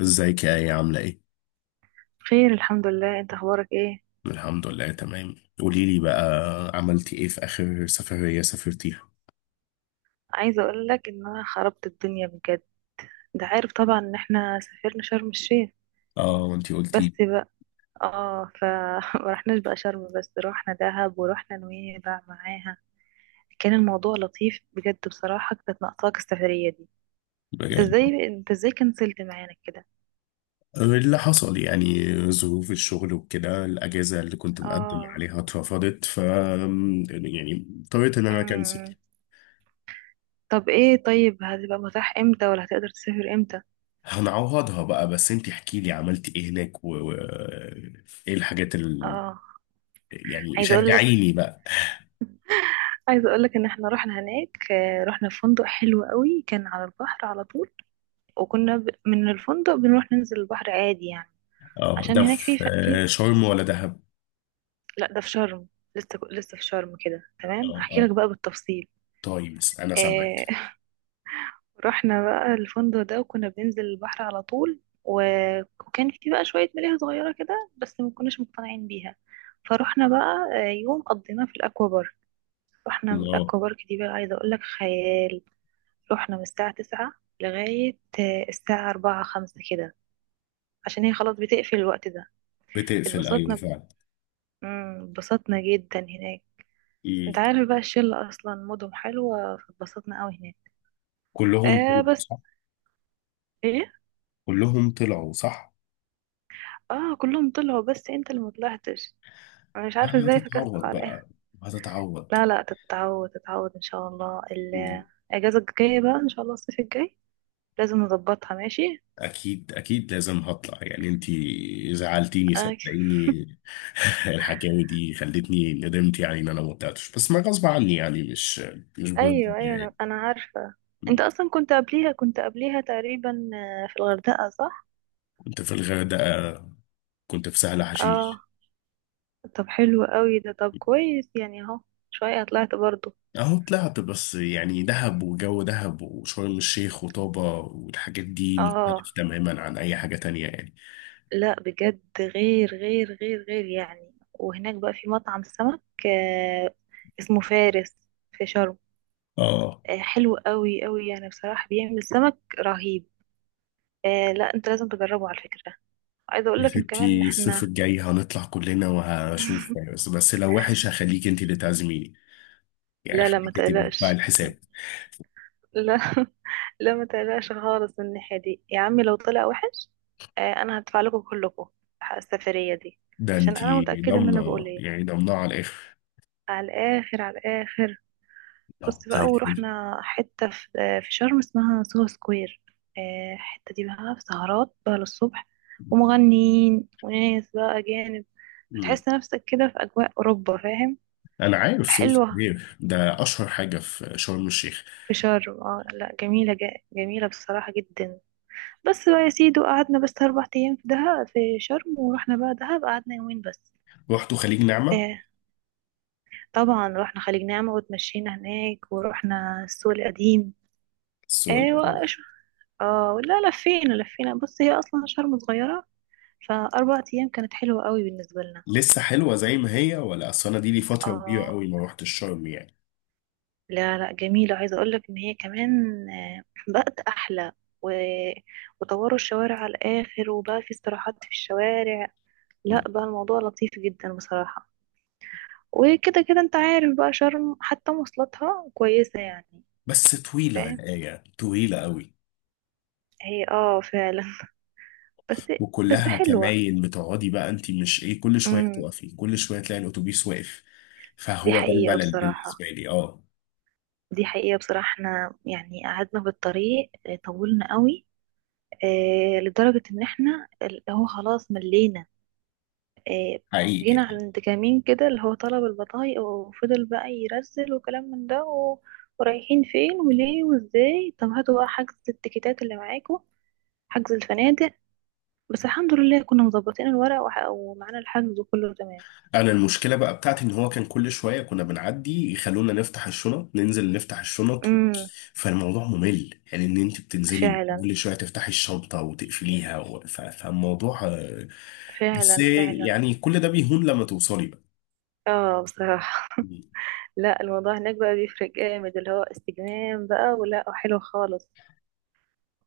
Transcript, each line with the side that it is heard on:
left: ازيك يا ايه، عاملة ايه؟
right: خير، الحمد لله. انت اخبارك ايه؟
left: الحمد لله تمام. قولي لي بقى، عملتي ايه في اخر سفرية سافرتيها؟
right: عايزه اقول لك ان انا خربت الدنيا بجد. انت عارف طبعا ان احنا سافرنا شرم الشيخ،
left: اه، وانتي
right: بس
left: قلتي.
right: بقى. اه ما رحناش بقى شرم، بس روحنا دهب ورحنا نويبع معاها. كان الموضوع لطيف بجد بصراحه، كانت ناقصاك السفريه دي. انت
left: بجد.
right: ازاي انت ازاي كنسلت معانا كده؟
left: اللي حصل يعني ظروف الشغل وكده، الاجازة اللي كنت مقدم
right: اه.
left: عليها اترفضت، ف يعني اضطريت ان انا اكنسل.
right: امم. طب ايه، طيب هتبقى متاح امتى، ولا هتقدر تسافر امتى؟
left: هنعوضها بقى، بس انتي احكي لي عملتي ايه هناك ايه الحاجات اللي
right: اه.
left: يعني
right: عايزه اقول لك
left: شجعيني بقى.
right: عايزة اقولك ان احنا رحنا هناك. آه، رحنا فندق حلو قوي، كان على البحر على طول. وكنا من الفندق بنروح ننزل البحر عادي يعني.
left: اه،
right: عشان
left: ده
right: هناك في
left: في
right: ف... في
left: شرم ولا دهب؟
right: لا، ده في شرم. لسه في شرم كده، تمام.
left: اه
right: هحكي لك
left: اه،
right: بقى بالتفصيل.
left: طيب انا سامعك.
right: آه... رحنا بقى الفندق ده، وكنا بننزل البحر على طول. و... وكان في بقى شوية ملاهي صغيرة كده، بس ما كناش مقتنعين بيها. فرحنا بقى آه، يوم قضيناه في الاكوا بارك. رحنا الاكوا بارك دي، بقى عايزة اقولك خيال. رحنا من الساعة 9 لغاية آه، الساعة أربعة خمسة كده، عشان هي خلاص بتقفل الوقت ده.
left: بتقفل، ايوه
right: اتبسطنا،
left: فعلا.
right: مم، اتبسطنا جدا هناك. انت
left: مم.
right: عارف بقى الشلة أصلا مودهم حلوة، فاتبسطنا قوي هناك.
left: كلهم
right: آه
left: طلعوا
right: بس.
left: صح؟
right: ايه.
left: كلهم طلعوا صح.
right: اه، كلهم طلعوا بس انت اللي مطلعتش. انا مش عارفة
left: انا
right: ازاي فكستك
left: هتتعوض
right: على الآخر.
left: بقى، هتتعوض.
right: لا لا، تتعود تتعود ان شاء الله.
left: مم.
right: الأجازة الجاية بقى ان شاء الله، الصيف الجاي لازم نظبطها، ماشي.
left: اكيد اكيد، لازم هطلع يعني، انتي زعلتيني
right: آه.
left: صدقيني. الحكاوي دي خلتني ندمت يعني ان انا ما طلعتش، بس ما غصب عني يعني، مش بجد
right: ايوه ايوه،
left: يعني.
right: انا عارفه. انت اصلا كنت قبليها، كنت قبليها تقريبا آه، في الغردقه صح.
left: كنت في الغردقه، كنت في سهل
right: اه.
left: حشيش.
right: طب حلو قوي ده، طب كويس يعني اهو. شويه طلعت برضو.
left: اهو طلعت، بس يعني دهب وجو دهب وشرم الشيخ وطابة والحاجات دي
right: اه،
left: مختلف تماما عن اي حاجه تانية يعني،
right: لا بجد غير غير غير غير يعني. وهناك بقى في مطعم سمك، آه، اسمه فارس، في شرم.
left: اه.
right: آه، حلو قوي قوي يعني بصراحه، بيعمل سمك رهيب. آه لا، انت لازم تجربه على فكره. عايزه اقول
left: يا
right: لك ان كمان
left: ستي، الصيف
right: احنا.
left: الجاي هنطلع كلنا وهشوف، بس لو وحش هخليك انت اللي تعزميني، يعني
right: لا لا، ما
left: هخليك انت اللي تدفعي
right: تقلقش.
left: الحساب.
right: لا لا ما تقلقش خالص من الناحية دي يا عمي، لو طلع وحش. آه انا هدفع لكم كلكم حق السفرية دي،
left: ده
right: عشان
left: انت
right: انا متأكدة ان انا
left: ضامنه
right: بقول ايه.
left: يعني، ضامنه على الاخر.
right: على الاخر، على الاخر.
left: طب
right: بصي
left: زي
right: بقى،
left: الفل.
right: ورحنا حتة في, آه في شرم اسمها سوهو سكوير. آه الحتة دي بقى في سهرات بقى للصبح، ومغنيين وناس بقى أجانب.
left: مم.
right: هتحس نفسك كده في أجواء أوروبا، فاهم.
left: انا عارف، صوص
right: حلوة
left: كبير ده اشهر حاجه في شرم الشيخ.
right: في شرم، اه، لا جميلة جميلة بصراحة جدا. بس بقى يا سيدي، وقعدنا بس 4 أيام في دهب في شرم، ورحنا بقى دهب قعدنا يومين بس.
left: رحتوا خليج نعمه؟
right: آه، طبعا رحنا خليج نعمة وتمشينا هناك، ورحنا السوق القديم.
left: السؤال.
right: آه اه لا، لفينا لفينا. بص هي أصلا شرم صغيرة، فأربع أيام كانت حلوة قوي بالنسبة لنا.
left: لسه حلوه زي ما هي؟ ولا اصل انا دي لي فتره كبيره
right: اه،
left: قوي ما رحتش شرم يعني.
right: لا لا جميلة، عايزة أقولك إن هي كمان آه، بقت أحلى. و... وطوروا الشوارع على الآخر، وبقى في استراحات في الشوارع. لا
left: مم.
right: بقى الموضوع لطيف جدا بصراحة. وكده كده انت عارف بقى شرم حتى مواصلاتها كويسة يعني.
left: بس طويله يا
right: فاهم.
left: ايه، طويله قوي.
right: هي اه فعلا بس. بس
left: وكلها
right: حلوة.
left: كماين، بتقعدي بقى انت، مش ايه، كل شويه
right: امم.
left: تقفي، كل شويه تلاقي الاتوبيس واقف.
right: دي
left: فهو ده
right: حقيقة
left: الملل
right: بصراحة،
left: بالنسبه لي، اه.
right: دي حقيقة بصراحة احنا يعني قعدنا في الطريق اه، طولنا قوي. اه لدرجة ان احنا اللي هو خلاص ملينا. اه.
left: حقيقي
right: جينا
left: يعني.
right: عند كمين كده، اللي هو طلب البطايق، وفضل بقى يرسل وكلام من ده ورايحين فين وليه وازاي. طب هاتوا بقى حجز التيكيتات اللي معاكم، حجز الفنادق. بس الحمد لله كنا مظبطين الورق ومعانا الحجز، وكله تمام.
left: انا المشكله بقى بتاعتي ان هو كان كل شويه كنا بنعدي يخلونا نفتح الشنط، ننزل نفتح الشنط
right: امم.
left: فالموضوع ممل، يعني ان انت بتنزلي
right: فعلا
left: كل شويه تفتحي الشنطه وتقفليها فالموضوع بس
right: فعلا فعلا.
left: يعني كل ده بيهون لما توصلي بقى.
right: اه بصراحة. لا الموضوع هناك بقى بيفرق جامد، اللي هو استجمام بقى، ولا حلو خالص.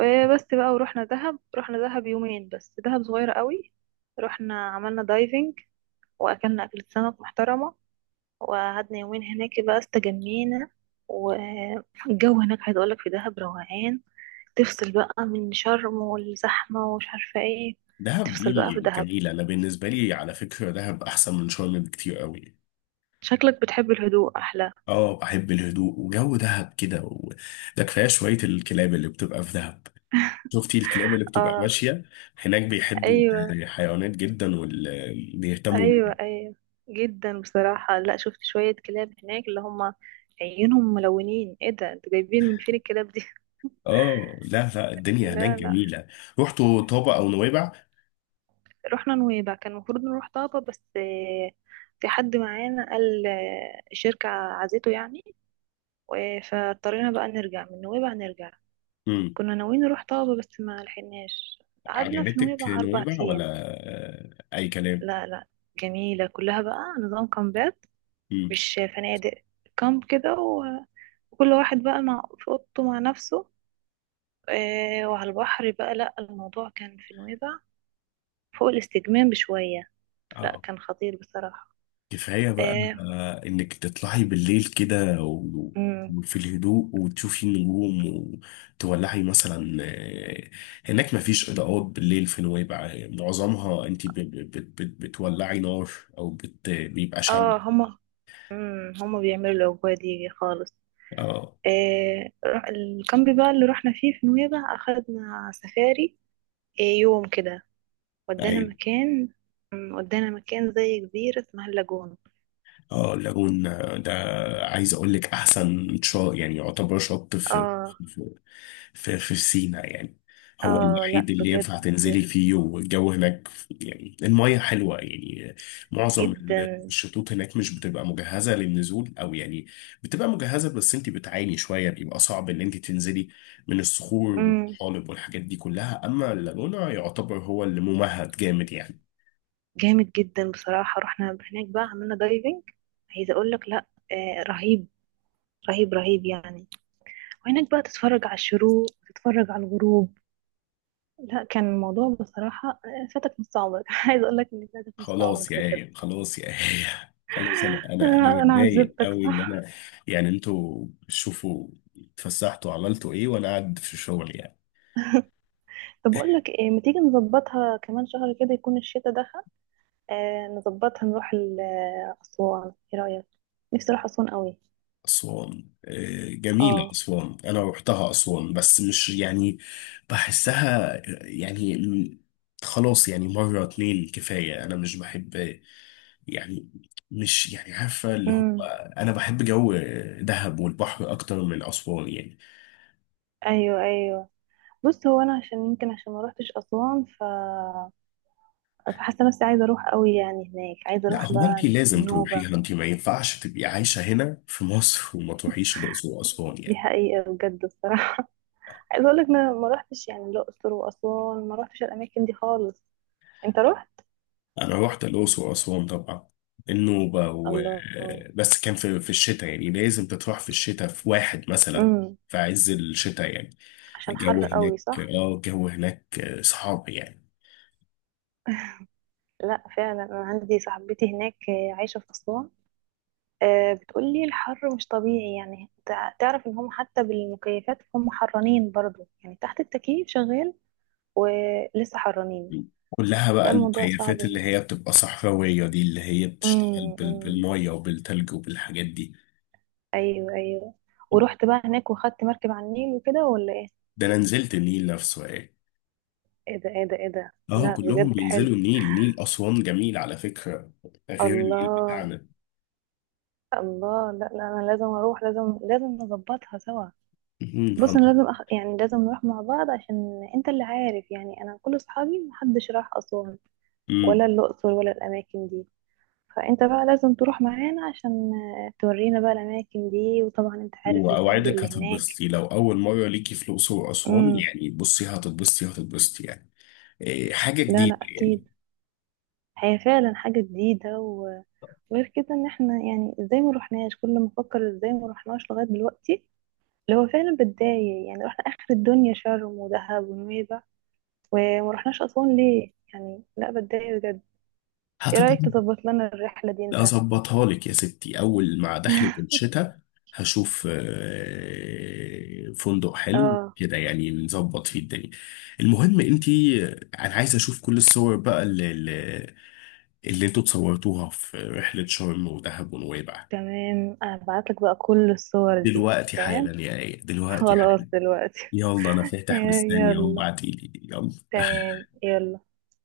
right: آه، بس بقى ورحنا دهب، رحنا دهب يومين بس، دهب صغيرة قوي. رحنا عملنا دايفنج، واكلنا اكلة سمك محترمة، وقعدنا يومين هناك بقى استجمينا. والجو هناك عايز اقولك في دهب روقان. تفصل بقى من شرم والزحمة ومش عارفة ايه.
left: دهب
right: تفصل بقى
left: دي
right: في دهب.
left: جميله، انا بالنسبه لي على فكره دهب احسن من شرم بكتير قوي.
right: شكلك بتحب الهدوء أحلى.
left: اه، بحب الهدوء وجو دهب كده ده كفايه شويه الكلاب اللي بتبقى في دهب. شفتي الكلاب اللي بتبقى
right: اه.
left: ماشيه؟ هناك بيحبوا
right: أيوة
left: الحيوانات جدا وبيهتموا
right: أيوة
left: بيها.
right: أيوة. جدا بصراحة، لا شفت شوية كلاب هناك، اللي هما عيونهم ملونين. ايه ده انتوا جايبين من فين الكلاب دي؟
left: اه، لا لا، الدنيا هناك
right: لا لا.
left: جميله. رحتوا طابا او نويبع؟
right: رحنا نويبع، كان المفروض نروح طابة بس آه، في حد معانا قال آه، الشركة عزيته يعني. فاضطرينا بقى نرجع من نويبع نرجع.
left: امم.
right: كنا ناويين نروح طابة بس ما لحقناش. قعدنا في
left: عجبتك
right: نويبع أربع
left: نويبع ولا؟
right: أيام
left: اي كلام.
right: لا لا جميلة كلها بقى. نظام كامبات،
left: امم.
right: مش فنادق. كامب كده وكل واحد بقى مع في أوضته مع نفسه. آه، وعلى البحر بقى، لا الموضوع كان في نويبع فوق الاستجمام بشوية. لا
left: اه
right: كان خطير بصراحة.
left: كفايه بقى
right: اه.
left: انك تطلعي بالليل كده
right: مم.
left: وفي الهدوء وتشوفي النجوم، وتولعي مثلا هناك مفيش اضاءات بالليل في نويبع، معظمها انت بتولعي نار، او بيبقى شمع.
right: آه، هما. مم، هما بيعملوا الأجواء دي خالص.
left: اه.
right: آه، الكامب بقى اللي رحنا فيه في نويبع، أخدنا سفاري آه، يوم كده. ودانا
left: أيوة.
right: مكان. مم، ودانا مكان زي جزيرة اسمها اللاجون.
left: اه، اللاجون ده، عايز اقول لك احسن شاطئ، يعني يعتبر شط في
right: اه
left: في سينا يعني. هو
right: اه. لا
left: الوحيد اللي ينفع
right: بجد
left: تنزلي فيه، والجو هناك يعني، المية حلوة يعني. معظم
right: جدا.
left: الشطوط هناك مش بتبقى مجهزة للنزول او يعني، بتبقى مجهزة بس انت بتعاني شوية، بيبقى صعب ان انت تنزلي من الصخور
right: مم.
left: والطحالب والحاجات دي كلها. اما اللاجونة يعتبر هو اللي ممهد جامد يعني.
right: جامد جدا بصراحة، رحنا هناك بقى عملنا دايفنج. عايزة اقول لك لا. آه رهيب، رهيب رهيب يعني. وهناك بقى تتفرج على الشروق، تتفرج على الغروب. لا كان الموضوع بصراحة آه، فاتك نص عمرك. عايزة اقول لك ان فاتك نص
left: خلاص
right: عمرك
left: يا
right: بجد.
left: آية، خلاص يا آية، خلاص، انا
right: آه انا
left: متضايق
right: عذبتك
left: قوي ان
right: صح.
left: انا، يعني انتوا شوفوا اتفسحتوا عملتوا ايه، وانا قاعد في شغل يعني.
right: طب اقول لك إيه، ما تيجي نظبطها كمان شهر كده، يكون الشتاء دخل. آه نظبطها آه، أسوان، ايه رأيك؟ نفسي اروح أسوان قوي.
left: اسوان جميله،
right: اه.
left: اسوان انا روحتها، اسوان بس مش يعني بحسها يعني. خلاص يعني، مره اتنين كفايه، انا مش بحب يعني، مش يعني عارفه اللي هو،
right: امم.
left: انا بحب جو دهب والبحر اكتر من اسوان يعني.
right: ايوه ايوه. بص هو انا عشان يمكن عشان ما روحتش أسوان، ف فحاسة نفسي عايزة اروح قوي يعني هناك، عايزة
left: لا
right: اروح
left: هو انت
right: بقى
left: لازم
right: النوبة.
left: تروحيها، انت ما ينفعش تبقي عايشة هنا في مصر وما تروحيش الأقصر وأسوان
right: دي
left: يعني.
right: حقيقة بجد الصراحة. عايزة اقول لك انا ما روحتش يعني الأقصر وأسوان، ما روحتش الأماكن دي خالص. انت روحت.
left: أنا رحت الأقصر وأسوان طبعا، النوبة
right: الله.
left: بس كان في الشتاء يعني، لازم تروح في الشتاء في واحد مثلا،
right: امم.
left: في عز الشتاء يعني.
right: عشان
left: الجو
right: حر
left: هناك
right: قوي صح.
left: صعب يعني.
right: لا فعلا، انا عندي صاحبتي هناك آه، عايشة في أسوان. آه، بتقولي الحر مش طبيعي يعني. تعرف ان هم حتى بالمكيفات هم حرانين برضو، يعني تحت التكييف شغال ولسه حرانين.
left: كلها بقى
right: ده الموضوع صعب
left: المكيفات اللي
right: هنا.
left: هي بتبقى صحراوية دي، اللي هي بتشتغل
right: امم. أمم.
left: بالمية وبالتلج وبالحاجات دي.
right: ايوه ايوه. ورحت بقى هناك، وخدت مركب على النيل وكده، ولا ايه؟
left: ده أنا نزلت النيل نفسه، إيه؟
right: ايه ده، ايه ده، ايه ده.
left: آه،
right: لا بجد
left: كلهم
right: حلو.
left: بينزلوا النيل، نيل أسوان جميل على فكرة، غير النيل
right: الله
left: بتاعنا.
right: الله. لا لا، انا لازم اروح، لازم لازم نظبطها سوا.
left: مم.
right: بص انا يعني لازم نروح مع بعض، عشان انت اللي عارف يعني انا كل اصحابي محدش راح اسوان
left: هن-
right: ولا الأقصر ولا الأماكن دي. فأنت بقى لازم تروح معانا عشان آه، تورينا بقى الأماكن دي. وطبعا أنت عارف الفنادق
left: واوعدك
right: اللي هناك.
left: هتتبسطي لو اول مره ليكي في الاقصر واسوان
right: امم.
left: يعني، بصي هتتبسطي، هتتبسطي يعني، إيه، حاجه
right: لا
left: جديده
right: لا
left: يعني.
right: أكيد. هي فعلا حاجة جديدة وغير كده، إن احنا يعني ازاي ما روحناش. كل ما أفكر ازاي ما روحناش لغاية دلوقتي، اللي هو فعلا بتضايق، يعني رحنا آخر الدنيا شرم ودهب ونويبع، وما روحناش أسوان ليه يعني. لا بتضايق بجد. ايه رأيك
left: هتتبسطي.
right: تظبط لنا الرحلة دي انت؟
left: اظبطها لك يا ستي اول مع دخلة الشتاء، هشوف فندق حلو
right: اه
left: كده يعني، نظبط فيه الدنيا. المهم انتي انا عايز اشوف كل الصور بقى اللي انتوا اتصورتوها في رحله شرم ودهب ونويبع.
right: تمام، هبعتلك بقى كل الصور دي،
left: دلوقتي
right: تمام.
left: حالا يا ايه، دلوقتي
right: خلاص
left: حالا.
right: دلوقتي.
left: يلا، انا فاتح مستني اهو،
right: يلا.
left: ابعتيلي يلا.
right: تمام يلا.